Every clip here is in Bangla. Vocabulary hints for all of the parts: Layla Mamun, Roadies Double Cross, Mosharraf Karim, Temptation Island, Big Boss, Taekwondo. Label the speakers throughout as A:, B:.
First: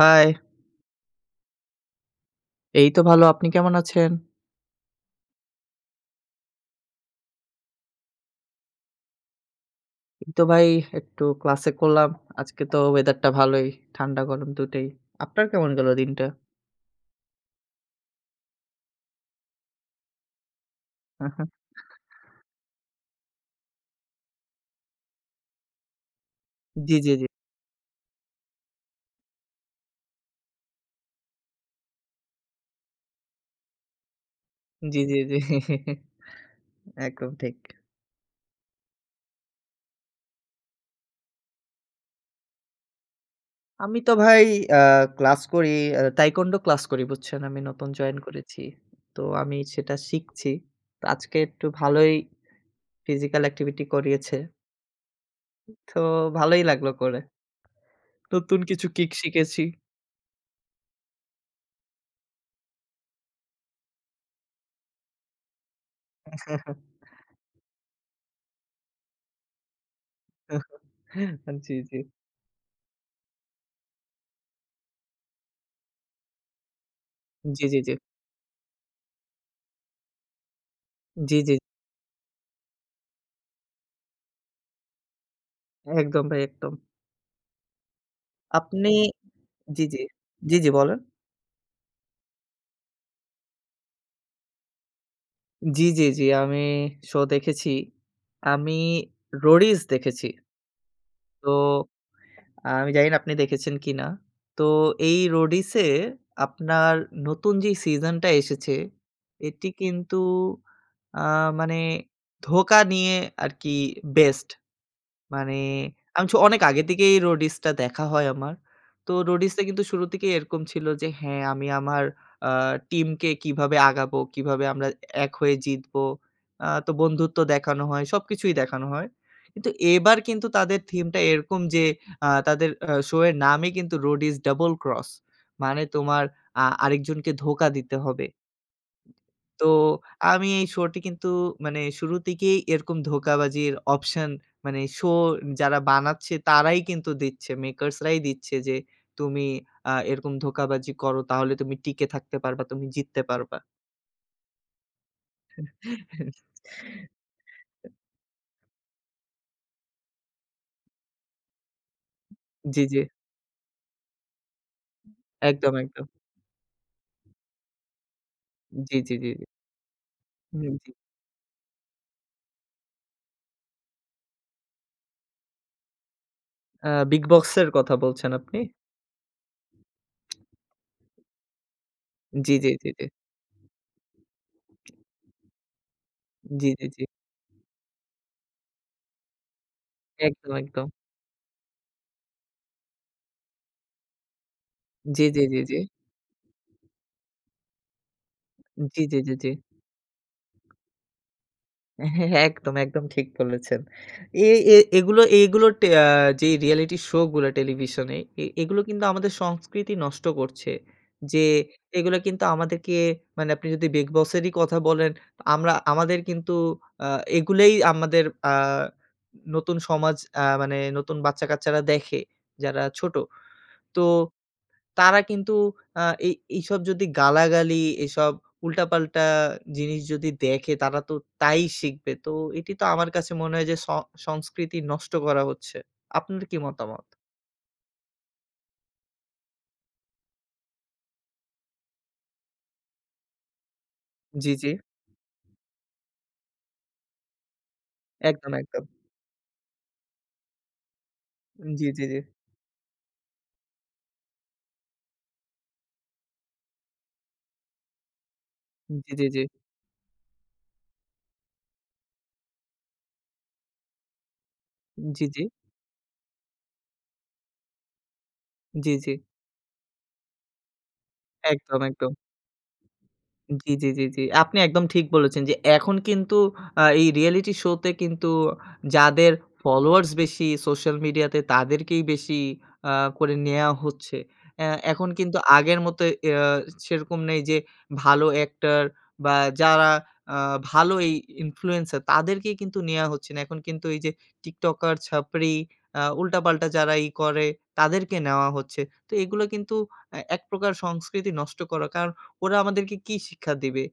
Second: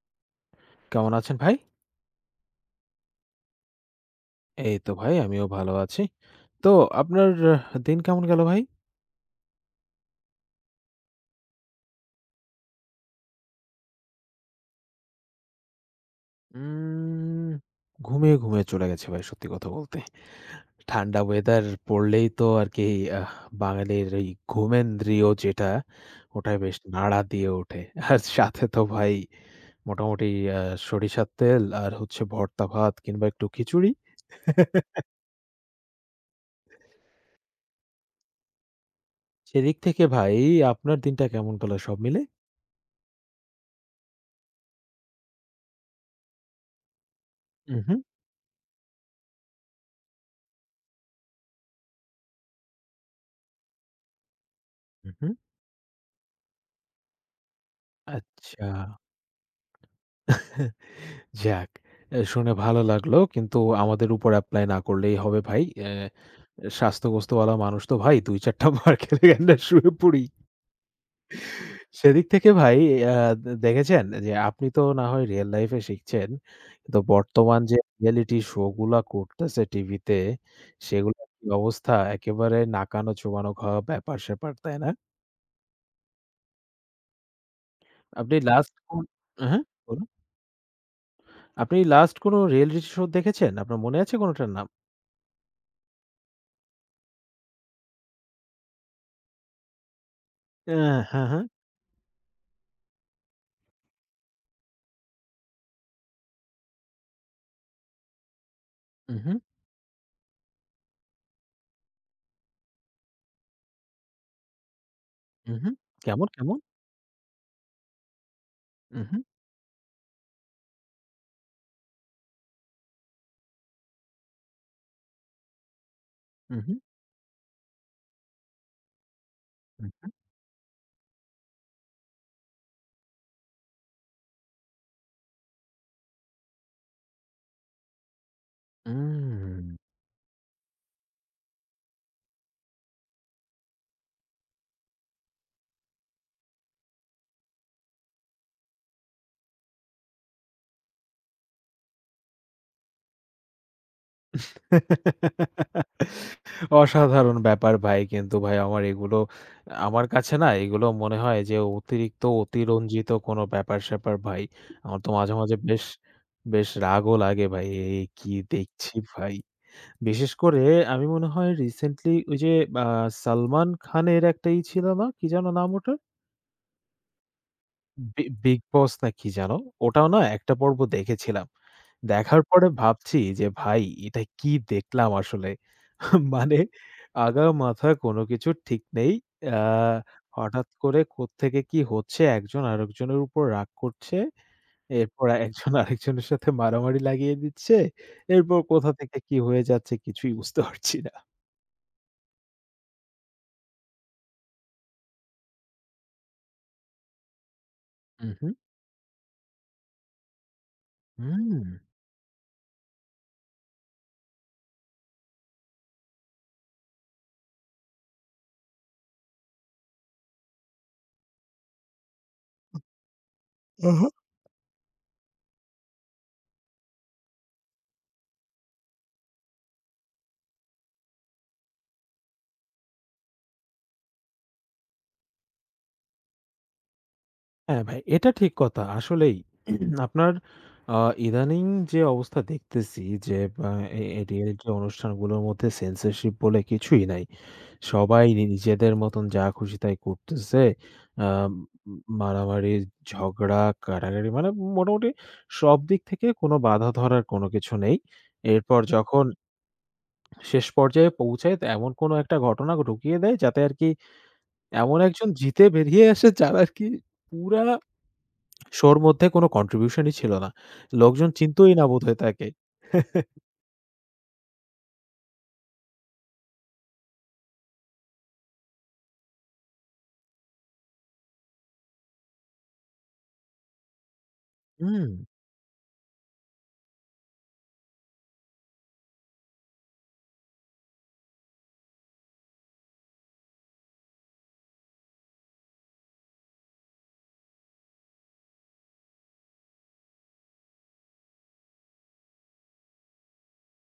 A: হাই!
B: কেমন আছেন ভাই?
A: এই তো ভালো। আপনি কেমন আছেন?
B: এই তো ভাই আমিও ভালো আছি। তো আপনার আহ, দিন কেমন গেল ভাই?
A: এই তো ভাই একটু ক্লাসে করলাম। আজকে তো ওয়েদারটা ভালোই। ঠান্ডা গরম দুটোই। আপনার কেমন গেল দিনটা?
B: উম ঘুমিয়ে, ঘুমিয়ে চলে গেছে ভাই, সত্যি কথা বলতে। ঠান্ডা
A: আহা,
B: ওয়েদার পড়লেই তো আরকি, আহ বাঙালির এই ঘুমেন্দ্রিয় যেটা, ওটাই বেশ
A: জি, জি,
B: নাড়া
A: জি।
B: দিয়ে ওঠে। আর সাথে তো ভাই মোটামুটি আ সরিষার তেল, আর হচ্ছে ভর্তা ভাত কিংবা একটু খিচুড়ি।
A: জি, জি, জি। একদম ঠিক।
B: সেদিক থেকে ভাই, আপনার দিনটা কেমন গেল সব মিলে?
A: আমি তো ভাই আ ক্লাস করি, তাইকোয়ান্ডো ক্লাস করি বুঝছেন? আমি নতুন
B: উহু,
A: জয়েন করেছি। তো আমি সেটা শিখছি। তো আজকে একটু ভালোই ফিজিক্যাল অ্যাক্টিভিটি করিয়েছে।
B: উহু।
A: তো ভালোই লাগলো করে। নতুন
B: আচ্ছা।
A: কিছু কিক শিখেছি।
B: যাক, এ শুনে ভালো লাগলো। কিন্তু আমাদের উপর এপ্লাই না করলেই হবে ভাই। স্বাস্থ্যগ্রস্তওয়ালা মানুষ তো ভাই ২-৪ টা মার খেলে এন্ডা শুয়ে পড়ি।
A: জি, জি।
B: সেদিক থেকে ভাই, আ দে দেখেছেন যে আপনি তো না হয় রিয়াল লাইফ এ শিখছেন। কিন্তু বর্তমান
A: জি,
B: যে
A: জি, জি।
B: রিয়ালিটি শো গুলা করতেছে টিভিতে, সেগুলার
A: জি,
B: কি
A: জি।
B: অবস্থা, একেবারে নাকানো চোবানো খাওয়া ব্যাপার-স্যাপার, তাই না?
A: একদম ভাই একদম।
B: আপনি লাস্ট
A: আপনি
B: কোন হ্যাঁ, হ্যাঁ,
A: জি, জি।
B: বলুন।
A: জি, জি বলেন।
B: আপনি লাস্ট কোন রিয়ালিটি শো দেখেছেন? আপনার মনে আছে কোনটার নাম?
A: জি, জি, জি। আমি শো দেখেছি। আমি রোডিস দেখেছি।
B: অ্যা হ্যাঁ, হ্যাঁ।
A: তো আমি জানি না আপনি দেখেছেন কিনা। তো এই রোডিসে আপনার নতুন যে সিজনটা এসেছে
B: উহু।
A: এটি কিন্তু আ মানে ধোঁকা নিয়ে আরকি বেস্ট।
B: হু,
A: মানে
B: হু। কেমন,
A: আমি
B: কেমন?
A: অনেক আগে থেকেই রোডিসটা দেখা হয় আমার।
B: হু,
A: তো
B: হু,
A: রোডিসটা কিন্তু শুরু থেকেই এরকম ছিল যে হ্যাঁ, আমি আমার আ টিমকে কিভাবে আগাবো, কিভাবে আমরা এক হয়ে জিতবো।
B: হু, হু,
A: তো বন্ধুত্ব দেখানো হয়, সবকিছুই দেখানো হয়। কিন্তু
B: হু।
A: এবার কিন্তু তাদের থিমটা এরকম যে তাদের শো এর নামই কিন্তু রোডিস ডাবল ক্রস। মানে তোমার আরেকজনকে ধোঁকা দিতে হবে। তো
B: উম
A: আমি এই শোটি কিন্তু মানে শুরু থেকেই এরকম ধোঁকাবাজির অপশন মানে শো যারা বানাচ্ছে তারাই কিন্তু দিচ্ছে। মেকার্স রাই দিচ্ছে যে তুমি এরকম ধোঁকাবাজি করো তাহলে তুমি টিকে থাকতে পারবা, তুমি জিততে পারবা।
B: অসাধারণ ব্যাপার ভাই। কিন্তু ভাই আমার কাছে না এগুলো মনে হয় যে অতিরিক্ত
A: জি, জি।
B: অতিরঞ্জিত কোনো ব্যাপার-স্যাপার ভাই। আমার তো মাঝে, মাঝে
A: একদম,
B: বেশ,
A: একদম।
B: বেশ রাগও লাগে ভাই। কি দেখছি
A: জি, জি, জি,
B: ভাই।
A: জি।
B: বিশেষ করে
A: হুম, জি।
B: আমি মনে হয় রিসেন্টলি ওই যে আ সালমান খানের একটা ই ছিল না? কি যেন নাম ওটার?
A: বিগ বস এর কথা বলছেন আপনি?
B: 'বিগ বস' না কি যেন? ওটাও না একটা পর্ব দেখেছিলাম। দেখার
A: জি,
B: পরে
A: জি, জি, জি।
B: ভাবছি যে, "ভাই, এটা কি দেখলাম আসলে?" মানে
A: জি, জি, জি।
B: আগা-মাথা কোনো কিছুর ঠিক নেই। আ
A: একদম,
B: হঠাৎ
A: একদম।
B: করে কোত্থেকে কি হচ্ছে, একজন আরেকজনের উপর রাগ করছে।
A: জি,
B: এরপর
A: জি, জি,
B: একজন
A: জি।
B: আরেকজনের সাথে মারামারি লাগিয়ে দিচ্ছে। এরপর কোথা
A: জি, জি,
B: থেকে
A: জি,
B: কি
A: জি।
B: হয়ে যাচ্ছে কিছুই বুঝতে পারছি না।
A: হ্যাঁ, একদম, একদম ঠিক বলেছেন। এ এ এগুলো এগুলো টে আ যে রিয়েলিটি শো গুলো টেলিভিশনে
B: উহু,
A: এগুলো কিন্তু আমাদের সংস্কৃতি নষ্ট করছে। যে
B: হুম।
A: এগুলো কিন্তু আমাদেরকে মানে আপনি যদি 'বিগ বস' এরই কথা বলেন, আমরা আমাদের কিন্তু আ এগুলোই আমাদের আ নতুন সমাজ মানে নতুন বাচ্চা-কাচ্চারা দেখে যারা ছোট।
B: হুম,
A: তো তারা কিন্তু আ এই এইসব যদি গালাগালি, এসব উল্টাপাল্টা জিনিস যদি দেখে তারা তো তাই শিখবে। তো এটি তো আমার কাছে মনে হয় যে সংস্কৃতি নষ্ট করা হচ্ছে। আপনার কি মতামত?
B: হ্যাঁ, ভাই এটা ঠিক কথা। আসলেই আপনার আ ইদানিং যে অবস্থা দেখতেছি যে আ এ এ
A: জি,
B: রিয়েলিটি
A: জি।
B: অনুষ্ঠানগুলোর মধ্যে সেন্সরশিপ বলে কিছুই নাই। সবাই
A: একদম, একদম।
B: নিজেদের মতন যা খুশি তাই করতেছে। আ
A: জি, জি, জি।
B: মারামারি, ঝগড়া, কাড়াকাড়ি, মানে মোটামুটি সব দিক থেকে কোনো বাধা ধরার কোনো কিছু নেই। এরপর
A: জি, জি,
B: যখন
A: জি।
B: শেষ পর্যায়ে পৌঁছায়, তো এমন কোনো একটা ঘটনা ঢুকিয়ে দেয় যাতে আরকি এমন
A: জি,
B: একজন
A: জি।
B: জিতে বেরিয়ে আসে যার আরকি পুরা
A: জি,
B: শোর
A: জি।
B: মধ্যে কোনো কন্ট্রিবিউশনই ছিল না। লোকজন চিনতোই
A: একদম,
B: না
A: একদম।
B: বোধহয় তাকে।
A: জি, জি, জি, জি। আপনি একদম ঠিক বলেছেন যে এখন কিন্তু এই রিয়েলিটি শো তে কিন্তু যাদের ফলোয়ার্স বেশি সোশ্যাল মিডিয়াতে তাদেরকেই বেশি আ করে নেয়া হচ্ছে। এখন
B: হুম,
A: কিন্তু আগের মতো সেরকম নেই যে ভালো অ্যাক্টর বা যারা আ ভালো এই ইনফ্লুয়েন্সার তাদেরকেই কিন্তু নেয়া হচ্ছে না। এখন কিন্তু এই যে টিকটকার, ছাপরি উল্টাপাল্টা যারা ই করে তাদেরকে নেওয়া হচ্ছে। তো এগুলো কিন্তু এক প্রকার সংস্কৃতি নষ্ট করা। কারণ ওরা আমাদেরকে কি শিক্ষা দিবে?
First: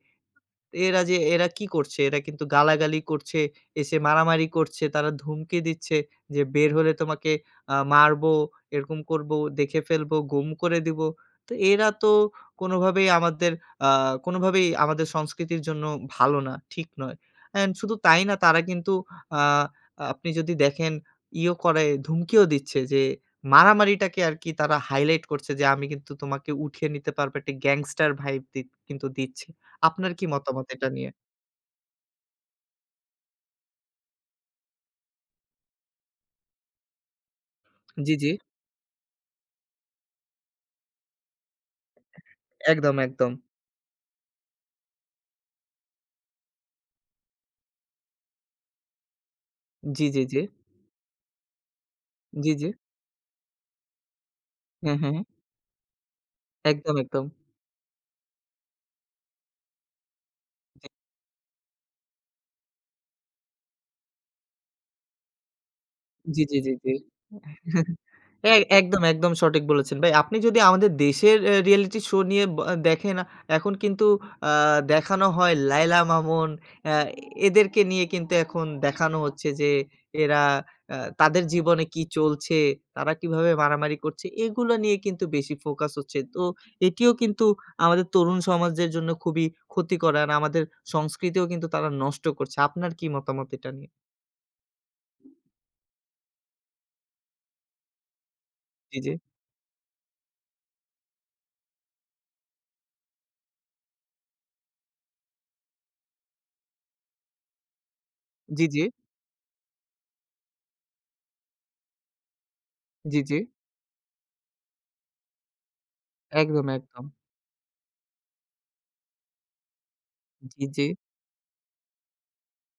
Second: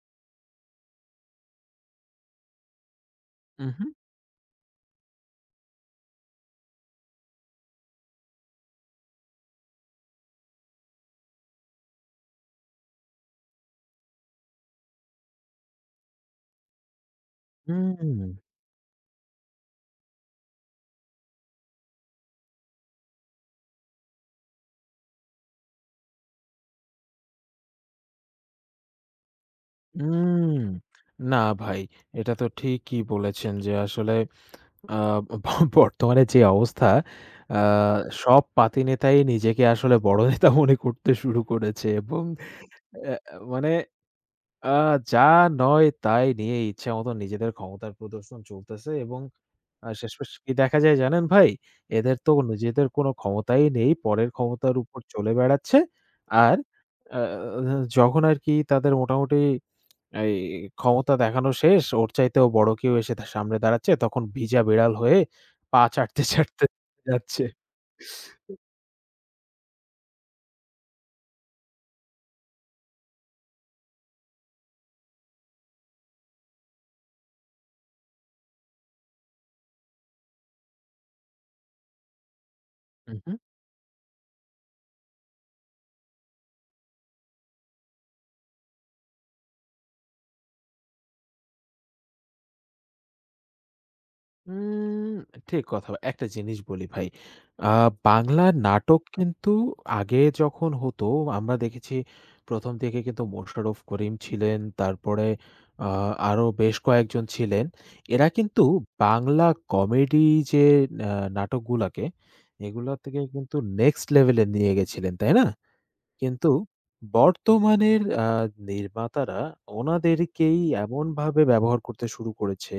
A: এরা যে এরা কি করছে? এরা কিন্তু গালাগালি করছে,
B: উহু,
A: এসে মারামারি করছে, তারা ধমকি দিচ্ছে যে, "বের হলে তোমাকে মারবো, এরকম করবো, দেখে ফেলবো, গুম করে দিবো।" তো এরা তো কোনোভাবেই আমাদের আ কোনোভাবেই আমাদের সংস্কৃতির জন্য ভালো না, ঠিক নয়। অ্যান্ড শুধু
B: হুম,
A: তাই না, তারা কিন্তু আ আপনি যদি দেখেন ইও করে, ধমকিও দিচ্ছে যে মারামারিটাকে আরকি তারা হাইলাইট করছে যে, "আমি কিন্তু তোমাকে উঠিয়ে নিতে পারবো।" একটা গ্যাংস্টার ভাইব কিন্তু দিচ্ছে। আপনার কি
B: হুম।
A: মতামত এটা নিয়ে?
B: না ভাই, এটা তো ঠিকই বলেছেন, যে আসলে আ ব বর্তমানে যে অবস্থা, আ
A: জি, জি।
B: সব পাতি নেতাই নিজেকে আসলে বড় নেতা মনে করতে শুরু করেছে, এবং
A: একদম,
B: অ্যা
A: একদম।
B: মানে, আ যা নয় তাই নিয়ে ইচ্ছামত নিজেদের ক্ষমতার প্রদর্শন চলতেছে, এবং আর
A: জি, জি,
B: শেষমেশ
A: জি।
B: কি দেখা যায় জানেন ভাই? এদের তো
A: জি, জি।
B: নিজেদের কোনো ক্ষমতাই নেই। পরের ক্ষমতার
A: হ্যাঁ,
B: উপর
A: হ্যাঁ।
B: চলে বেড়াচ্ছে। আর
A: একদম,
B: আ
A: একদম।
B: যখন আরকি তাদের মোটামুটি এই ক্ষমতা দেখানো শেষ, ওর চাইতেও বড় কেউ এসে তার সামনে দাঁড়াচ্ছে, তখন ভিজা বিড়াল হয়ে পা চাটতে,
A: জি, জি,
B: চাটতে
A: জি, জি।
B: যাচ্ছে।
A: এ একদম, একদম সঠিক বলেছেন ভাই। আপনি যদি আমাদের দেশের রিয়েলিটি শো নিয়ে দেখেন, এখন কিন্তু আ দেখানো হয় লায়লা মামুন, আ এদেরকে নিয়ে কিন্তু এখন দেখানো হচ্ছে যে এরা তাদের জীবনে কি চলছে, তারা
B: উহু।
A: কিভাবে মারামারি করছে, এগুলো নিয়ে কিন্তু বেশি ফোকাস হচ্ছে। তো এটিও কিন্তু আমাদের তরুণ সমাজের জন্য খুবই ক্ষতিকর। আর আমাদের সংস্কৃতিও কিন্তু তারা নষ্ট করছে। আপনার কি মতামত এটা নিয়ে?
B: উম ঠিক কথা। একটা জিনিস বলি ভাই। আ বাংলা
A: জি,
B: নাটক
A: জি।
B: কিন্তু আগে যখন হতো, আমরা দেখেছি ১ম দিকে কিন্তু মোশাররফ করিম ছিলেন। তারপরে আ আরো বেশ কয়েকজন ছিলেন। এরা কিন্তু
A: জি, জি।
B: বাংলা কমেডি যে আ নাটকগুলাকে, এগুলা
A: জি,
B: থেকে
A: জি।
B: কিন্তু নেক্সট লেভেলে নিয়ে গেছিলেন, তাই না? কিন্তু
A: একদম, একদম।
B: বর্তমানের নির্মাতারা ওনাদেরকেই
A: জি, জি।
B: এমনভাবে ব্যবহার করতে শুরু করেছে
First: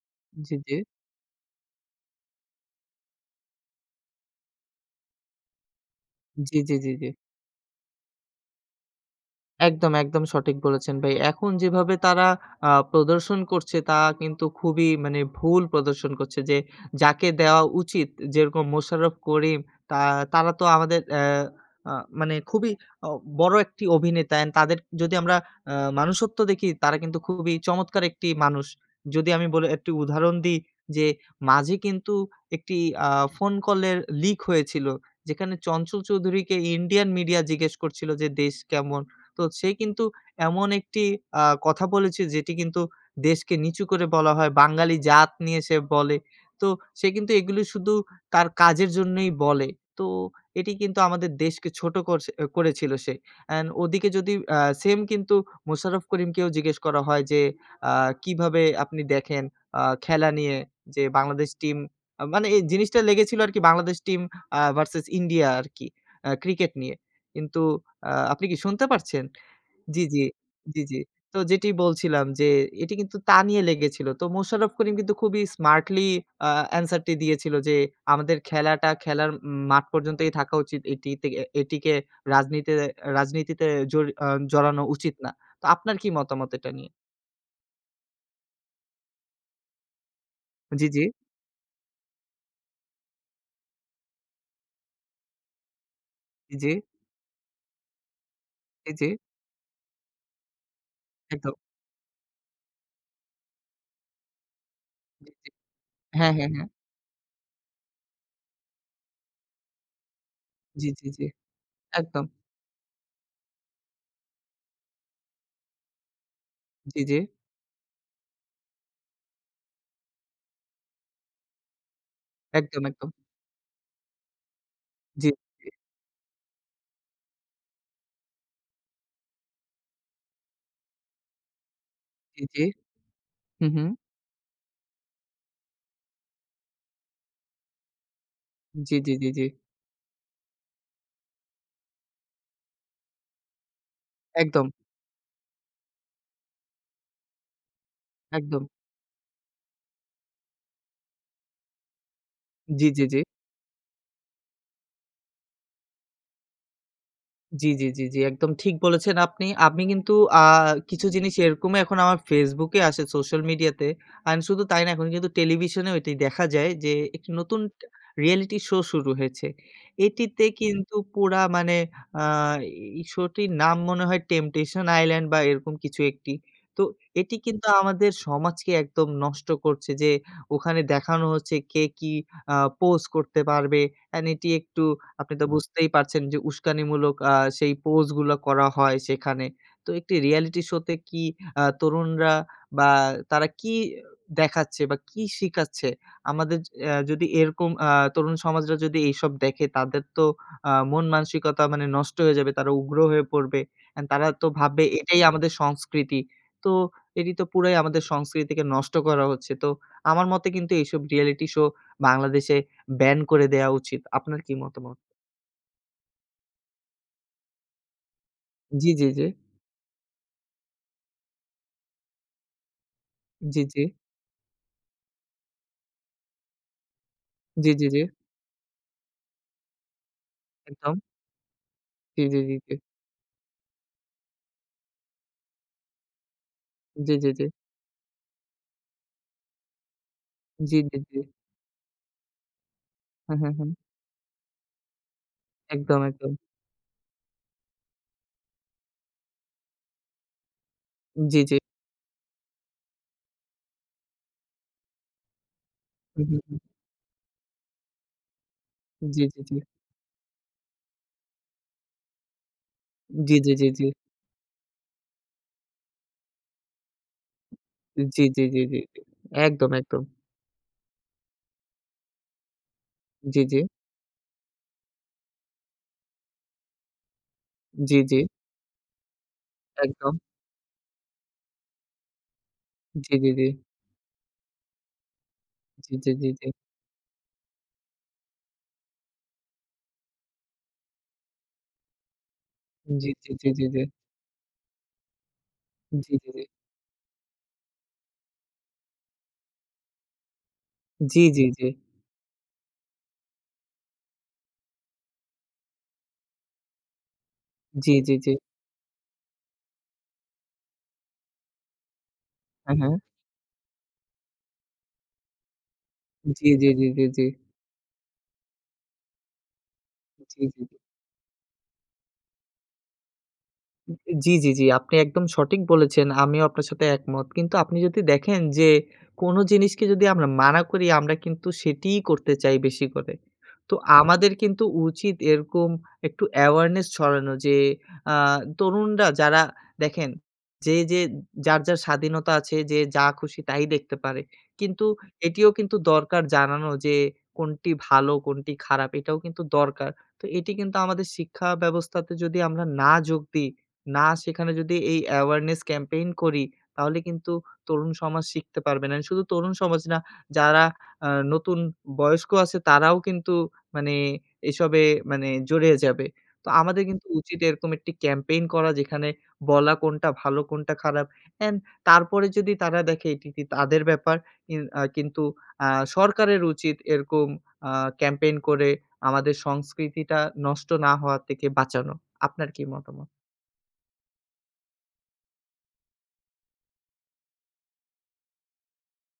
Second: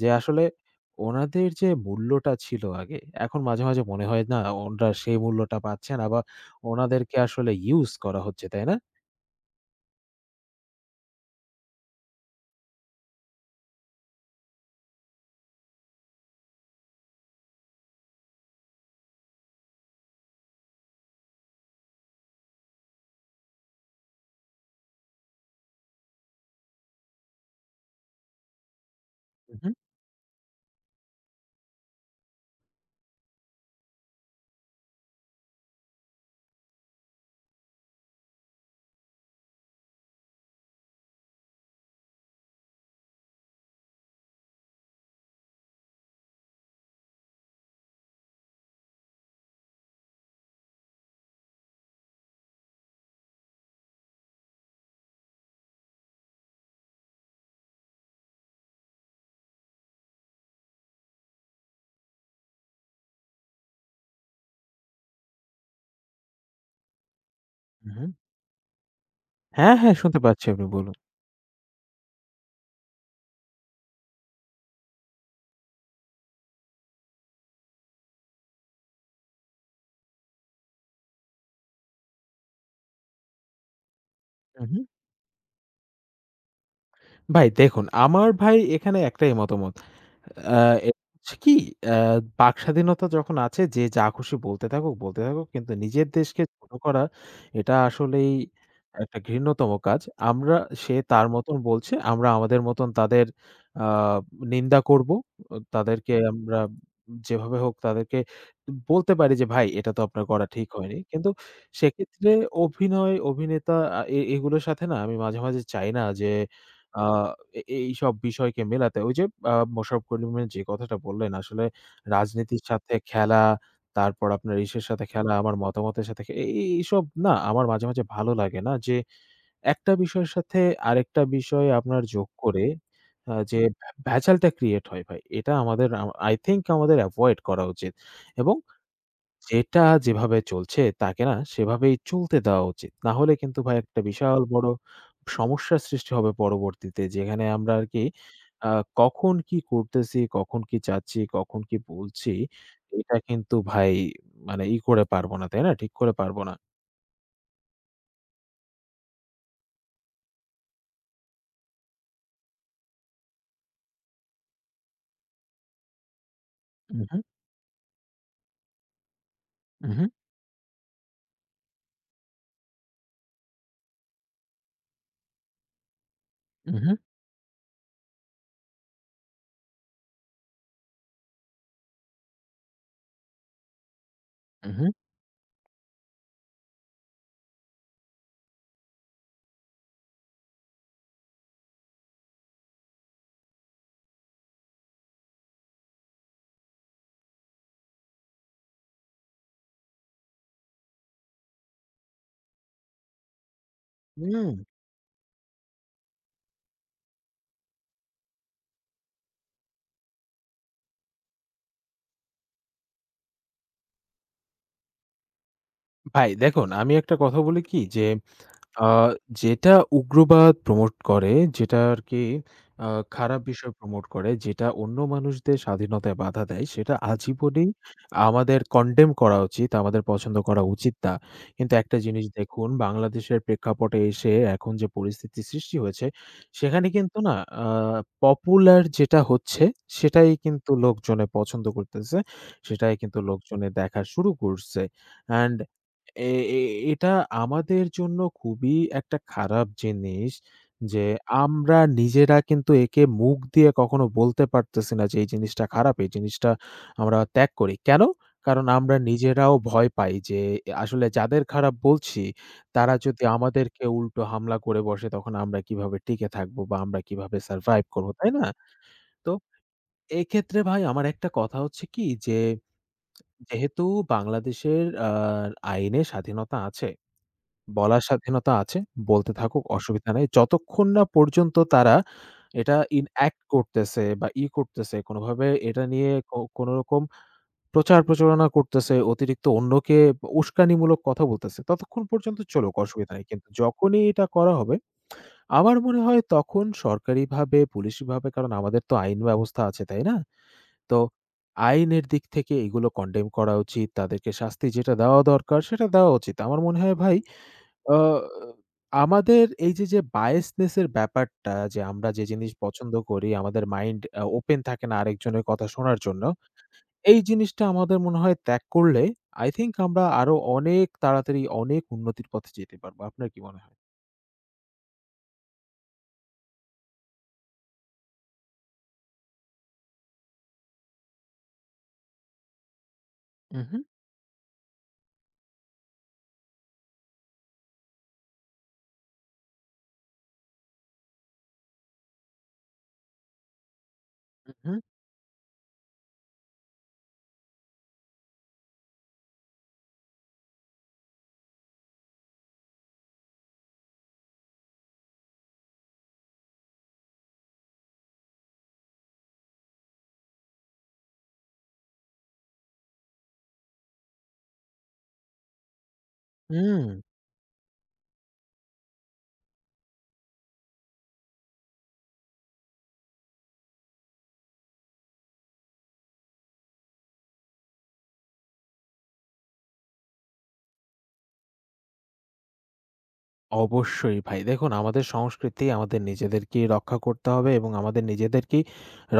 B: যে আসলে
A: জি, জি।
B: ওনাদের যে মূল্যটা ছিল আগে, এখন মাঝে, মাঝে মনে হয় না ওনারা সেই মূল্যটা পাচ্ছেন, আবার
A: জি, জি, জি, জি।
B: ওনাদেরকে আসলে ইউজ করা হচ্ছে, তাই না?
A: একদম, একদম সঠিক বলেছেন ভাই। এখন যেভাবে তারা প্রদর্শন করছে তা কিন্তু খুবই মানে ভুল প্রদর্শন করছে যে যাকে দেওয়া উচিত যেরকম মোশাররফ করিম তা তারা তো আমাদের অ্যা আ মানে খুবই অ বড় একটি অভিনেতা অ্যান্ড তাদের যদি আমরা আ মানুষত্ব দেখি তারা কিন্তু খুবই চমৎকার একটি মানুষ। যদি আমি
B: হু,
A: বলে
B: হু,
A: একটি উদাহরণ দিই যে মাঝে কিন্তু একটি আ ফোন কলের লিক হয়েছিল। যেখানে চঞ্চল চৌধুরীকে ইন্ডিয়ান মিডিয়া জিজ্ঞেস করছিল যে দেশ কেমন? তো সে কিন্তু এমন একটি কথা বলেছে যেটি কিন্তু দেশকে নিচু করে বলা হয়। বাঙালি জাত নিয়ে সে বলে। তো সে কিন্তু এগুলো শুধু তার কাজের জন্যই বলে। তো এটি কিন্তু আমাদের দেশকে ছোট করছে করেছিল সে। অ্যান্ড ওদিকে যদি সেম কিন্তু মোশাররফ করিমকেও জিজ্ঞেস করা হয় যে, আ "কিভাবে আপনি দেখেন খেলা নিয়ে যে বাংলাদেশ টিম" মানে এই জিনিসটা লেগেছিল আরকি Bangladesh team versus India cricket ক্রিকেট নিয়ে। কিন্তু
B: হু, হু।
A: আপনি কি শুনতে পারছেন?
B: হ্যাঁ, হ্যাঁ,
A: জি,
B: শুনতে
A: জি,
B: পাচ্ছি, আপনি
A: জি,
B: বলুন।
A: জি। তো যেটি বলছিলাম যে এটি কিন্তু তা নিয়ে লেগেছিল। তো মোশাররফ করিম কিন্তু খুবই স্মার্টলি অ্যান্সার টি দিয়েছিল যে আমাদের খেলাটা খেলার মাঠ পর্যন্তই থাকা উচিত। এটি তে এটিকে রাজনীতি রাজনীতিতে জড়ি আ
B: হু, হু।
A: জড়ানো উচিত না। তো আপনার কি মতামত এটা নিয়ে?
B: ভাই দেখুন, আমার ভাই এখানে একটাই মতামত, আ
A: জি,
B: এ
A: জি,
B: হচ্ছে কি, আ বাক স্বাধীনতা যখন আছে, যে যা খুশি বলতে থাকুক, বলতে থাকুক, কিন্তু নিজের দেশকে
A: জি, জি,
B: ছোট করা, এটা আসলেই
A: জি,
B: একটা ঘৃণ্যতম কাজ। আমরা সে তার
A: একদম।
B: মতন বলছে, আমরা আমাদের মতন তাদের আ নিন্দা করব।
A: জি, জি।
B: তাদেরকে
A: হ্যাঁ, হ্যাঁ,
B: আমরা
A: হ্যাঁ।
B: যেভাবে হোক তাদেরকে বলতে পারি যে, "ভাই, এটা তো আপনার করা ঠিক
A: জি,
B: হয়নি।"
A: জি, জি,
B: কিন্তু
A: একদম।
B: সেক্ষেত্রে অভিনয়, অভিনেতা, আ এ এগুলোর সাথে না আমি মাঝে, মাঝে চাই না যে
A: জি,
B: আ
A: জি,
B: এ এইসব বিষয়কে মেলাতে, ওই যে মোশাররফ করিমের যে কথাটা বললেন, আসলে রাজনীতির
A: একদম,
B: সাথে
A: একদম।
B: খেলা, তারপর আপনার ইসের সাথে
A: জি,
B: খেলা, আমার
A: জি,
B: মতামতের সাথে খে এ এইসব না আমার মাঝে, মাঝে ভালো লাগে না, যে একটা বিষয়ের সাথে আরেকটা বিষয় আপনার যোগ
A: জি, জি।
B: করে যে
A: হু, হু।
B: ভেজালটা ক্রিয়েট হয় ভাই। এটা আমাদের আ I থিংক আমাদের এভয়েড করা উচিত, এবং
A: জি, জি, জি, জি।
B: যেটা যেভাবে চলছে তাকে না সেভাবেই চলতে দেওয়া উচিত। না হলে কিন্তু ভাই একটা বিশাল
A: একদম,
B: বড় সমস্যার সৃষ্টি হবে পরবর্তীতে। যেখানে আমরা আর কি
A: একদম।
B: আ কখন কি করতেছি, কখন কি চাচ্ছি, কখন কি বলছি,
A: জি, জি,
B: এটা
A: জি।
B: কিন্তু ভাই মানে ই করে পারব না, তাই না? ঠিক করে পারব না।
A: জি, জি, জি, জি। একদম ঠিক বলেছেন আপনি। আমি কিন্তু আ কিছু জিনিস এরকমই এখন আমার Facebook এ আসে সোশ্যাল মিডিয়াতে। এন্ড শুধু তাই না এখন কিন্তু টেলিভিশনেও এটি দেখা যায় যে
B: উহু,
A: একটি নতুন রিয়েলিটি শো শুরু হয়েছে।
B: উহু,
A: এটিতে কিন্তু পুরা মানে আ এই শোটির নাম মনে হয় টেম্পটেশন আইল্যান্ড বা এরকম কিছু একটি। তো
B: উহু,
A: এটি কিন্তু আমাদের সমাজকে একদম নষ্ট করছে যে ওখানে দেখানো হচ্ছে কে কি পোজ করতে পারবে এন্ড এটি
B: উহু।
A: একটু
B: হুম।
A: আপনি তো বুঝতেই পারছেন যে উস্কানিমূলক সেই পোস্ট গুলো করা হয় সেখানে। তো একটি রিয়েলিটি শো তে কি তরুণরা বা তারা কি দেখাচ্ছে বা কি শিখাচ্ছে? আমাদের যদি এরকম তরুণ সমাজরা যদি এইসব দেখে তাদের তো মন মানসিকতা মানে নষ্ট হয়ে যাবে। তারা উগ্র হয়ে পড়বে। অ্যান্ড তারা
B: হুম,
A: তো
B: হুম,
A: ভাববে এটাই আমাদের সংস্কৃতি। তো এটি তো পুরাই আমাদের সংস্কৃতিকে নষ্ট করা হচ্ছে। তো আমার মতে কিন্তু এইসব রিয়েলিটি শো বাংলাদেশে ব্যান করে দেয়া উচিত। আপনার কি মতামত?
B: ভাই দেখুন আমি একটা কথা বলি কি যে, আ
A: জি, জি, জি।
B: যেটা উগ্রবাদ প্রমোট করে, যেটা আরকি আ খারাপ
A: জি,
B: বিষয়
A: জি।
B: প্রমোট করে, যেটা অন্য মানুষদের স্বাধীনতায় বাধা দেয়, সেটা আজীবনই
A: জি, জি, জি।
B: আমাদের কনডেম করা উচিত, আমাদের পছন্দ করা উচিত
A: একদম।
B: না। কিন্তু একটা
A: জি,
B: জিনিস
A: জি, জি,
B: দেখুন,
A: জি।
B: বাংলাদেশের প্রেক্ষাপটে এসে এখন যে পরিস্থিতি সৃষ্টি হয়েছে, সেখানে
A: জি,
B: কিন্তু
A: জি,
B: না,
A: জি।
B: আ পপুলার যেটা হচ্ছে, সেটাই কিন্তু
A: জি, জি, জি।
B: লোকজনে পছন্দ করতেছে, সেটাই কিন্তু
A: হু, হু, হু।
B: লোকজনে দেখা শুরু করছে। অ্যান্ড
A: একদম,
B: এ
A: একদম।
B: এ এটা আমাদের জন্য খুবই একটা খারাপ জিনিস, যে
A: জি, জি।
B: আমরা নিজেরা কিন্তু একে মুখ দিয়ে কখনো বলতে পারতেছি না যে এই জিনিসটা খারাপ, এই
A: হু, হু,
B: জিনিসটা
A: হু।
B: আমরা ত্যাগ করি। কেন? কারণ আমরা
A: জি, জি, জি।
B: নিজেরাও ভয় পাই যে আসলে যাদের খারাপ বলছি, তারা যদি
A: জি, জি, জি, জি।
B: আমাদেরকে উল্টো হামলা করে বসে, তখন আমরা কিভাবে টিকে থাকবো বা আমরা কিভাবে সারভাইভ
A: জি,
B: করবো,
A: জি,
B: তাই
A: জি,
B: না?
A: জি, জি।
B: তো
A: একদম, একদম।
B: এক্ষেত্রে ভাই আমার একটা কথা হচ্ছে কি যে,
A: জি, জি।
B: যেহেতু বাংলাদেশের আইনে স্বাধীনতা আছে,
A: জি,
B: বলার
A: জি।
B: স্বাধীনতা আছে। বলতে থাকুক, অসুবিধা
A: একদম।
B: নাই। যতক্ষণ না পর্যন্ত তারা এটা
A: জি, জি,
B: ইনঅ্যাক্ট
A: জি।
B: করতেছে বা করতেছে, কোনোভাবে এটা
A: জি, জি,
B: নিয়ে
A: জি, জি।
B: কোনোরকম প্রচার-প্রচারণা করতেছে, অতিরিক্ত অন্যকে উস্কানিমূলক কথা বলতেছে, ততক্ষণ পর্যন্ত চলুক,
A: জি,
B: অসুবিধা নাই।
A: জি, জি,
B: কিন্তু
A: জি, জি।
B: যখনই এটা করা হবে, আমার মনে
A: জি,
B: হয়
A: জি, জি।
B: তখন সরকারিভাবে, পুলিশিভাবে, কারণ আমাদের তো আইন ব্যবস্থা আছে, তাই না? তো
A: জি, জি, জি।
B: আইনের দিক থেকে এগুলো কনডেম করা উচিত। তাদেরকে শাস্তি যেটা দেওয়া দরকার সেটা দেওয়া উচিত। আমার মনে হয় ভাই,
A: জি,
B: আ
A: জি, জি।
B: আমাদের এই যে, যে biasness এর ব্যাপারটা, যে আমরা যে জিনিস
A: হ্যাঁ, হ্যাঁ।
B: পছন্দ করি, আমাদের মাইন্ড ওপেন থাকে না আরেকজনের কথা শোনার জন্য।
A: জি, জি, জি, জি,
B: এই
A: জি।
B: জিনিসটা আমাদের মনে হয় ত্যাগ করলে I think আমরা আরো
A: জি, জি।
B: অনেক তাড়াতাড়ি অনেক উন্নতির পথে যেতে পারবো। আপনার কি মনে হয়?
A: জি, জি, জি। আপনি একদম সঠিক বলেছেন। আমিও আপনার সাথে একমত। কিন্তু আপনি যদি দেখেন যে কোনো জিনিসকে যদি আমরা মানা করি আমরা কিন্তু সেটিই করতে চাই বেশি করে। তো
B: উহু,
A: আমাদের কিন্তু উচিত এরকম একটু awareness ছড়ানো যে আ তরুণরা যারা দেখেন যে, যে যার, যার স্বাধীনতা আছে যে যা খুশি তাই দেখতে পারে।
B: উহু,
A: কিন্তু এটিও কিন্তু দরকার জানানো যে কোনটি ভালো, কোনটি খারাপ এটাও কিন্তু দরকার। তো এটি কিন্তু আমাদের শিক্ষা ব্যবস্থাতে যদি আমরা না যোগ দিই না সেখানে যদি এই awareness campaign করি, তাহলে কিন্তু তরুণ সমাজ শিখতে পারবে না। শুধু তরুণ সমাজ না, যারা নতুন বয়স্ক আছে তারাও কিন্তু মানে এসবে মানে জড়িয়ে যাবে। তো
B: হুম।
A: আমাদের কিন্তু উচিত এরকম একটি campaign করা যেখানে বলা কোনটা ভালো, কোনটা খারাপ। অ্যান্ড তারপরে যদি তারা দেখে এটি কি তাদের ব্যাপার কিন্তু আ সরকারের উচিত এরকম আ campaign করে আমাদের সংস্কৃতিটা নষ্ট না হওয়া থেকে বাঁচানো। আপনার কি মতামত?
B: অবশ্যই ভাই। দেখুন, আমাদের সংস্কৃতি আমাদের নিজেদেরকেই রক্ষা করতে হবে, এবং আমাদের নিজেদেরকেই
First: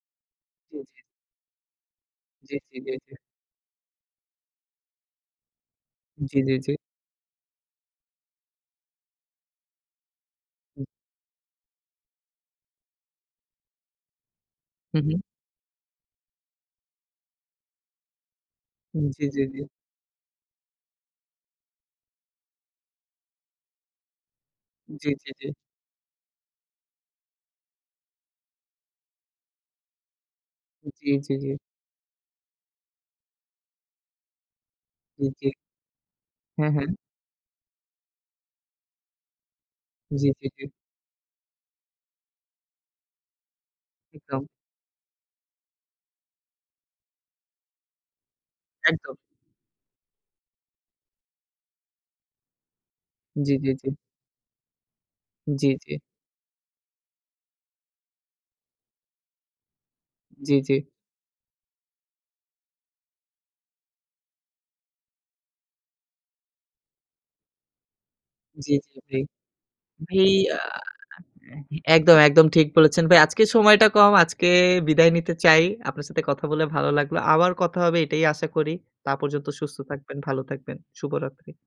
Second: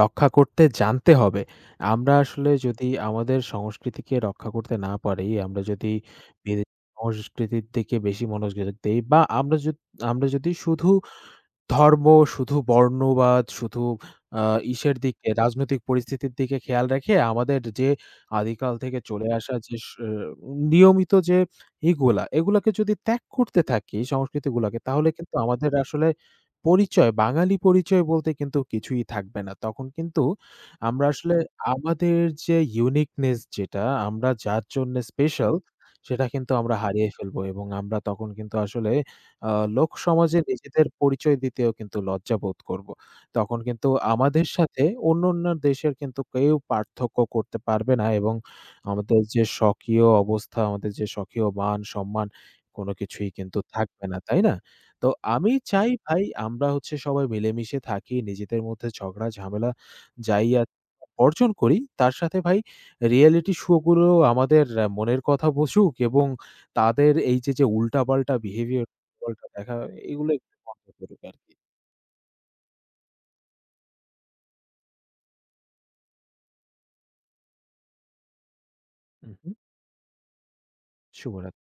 B: রক্ষা করতে জানতে হবে। আমরা আসলে
A: জি, জি,
B: যদি
A: জি, জি,
B: আমাদের সংস্কৃতিকে রক্ষা করতে না পারি, আমরা যদি
A: জি, জি, জি,
B: বিদেশি সংস্কৃতির দিকে বেশি মনোযোগ দেই, বা আমরা আমরা যদি শুধু ধর্ম, শুধু বর্ণবাদ, শুধু আ ইসের
A: হু, হু,
B: দিকে, রাজনৈতিক পরিস্থিতির দিকে খেয়াল রেখে আমাদের যে আদিকাল থেকে
A: জি,
B: চলে
A: জি,
B: আসা
A: জি,
B: যে নিয়মিত যে এগুলা, এগুলাকে যদি ত্যাগ করতে থাকি সংস্কৃতিগুলাকে,
A: জি,
B: তাহলে
A: জি,
B: কিন্তু
A: জি,
B: আমাদের আসলে পরিচয়, বাঙালি পরিচয় বলতে কিন্তু কিছুই থাকবে না। তখন কিন্তু আমরা
A: জি, জি,
B: আসলে
A: জি,
B: আমাদের যে ইউনিকনেস, যেটা আমরা যার জন্য
A: জি, জি,
B: স্পেশাল, সেটা কিন্তু
A: হ্যাঁ,
B: আমরা
A: হ্যাঁ,
B: হারিয়ে ফেলবো, এবং আমরা তখন কিন্তু আসলে আ
A: জি,
B: লোকসমাজে
A: জি, জি,
B: নিজেদের পরিচয় দিতেও কিন্তু লজ্জাবোধ করব। তখন কিন্তু
A: একদম,
B: আমাদের সাথে অন্য, অন্য দেশের কিন্তু কেউ পার্থক্য করতে পারবে না, এবং
A: একদম,
B: আমাদের যে স্বকীয় অবস্থা, আমাদের যে স্বকীয় মান সম্মান, কোনো কিছুই
A: জি,
B: কিন্তু
A: জি, জি,
B: থাকবে না, তাই না? তো আমি
A: জি,
B: চাই
A: জি,
B: ভাই, আমরা হচ্ছে সবাই মিলেমিশে থাকি, নিজেদের মধ্যে ঝগড়া ঝামেলা যাই
A: জি,
B: আ
A: জি,
B: বর্জন করি। তার সাথে ভাই, রিয়েলিটি শো গুলো আমাদের মনের কথা বুঝুক, এবং তাদের এই যে, যে উল্টাপাল্টা
A: জি,
B: বিহেভিয়ার
A: জি, ভাই,
B: বলটা দেখা,
A: ভাই
B: এগুলো একটু
A: আ
B: বন্ধ করুক আরকি।
A: একদম, একদম ঠিক বলেছেন ভাই। আজকে সময়টা কম, আজকে বিদায় নিতে চাই। আপনার সাথে কথা বলে ভালো লাগলো। আবার কথা হবে এটাই আশা করি। তা পর্যন্ত
B: উহু,
A: সুস্থ থাকবেন, ভালো থাকবেন। শুভরাত্রি।
B: শুভরাত্রি।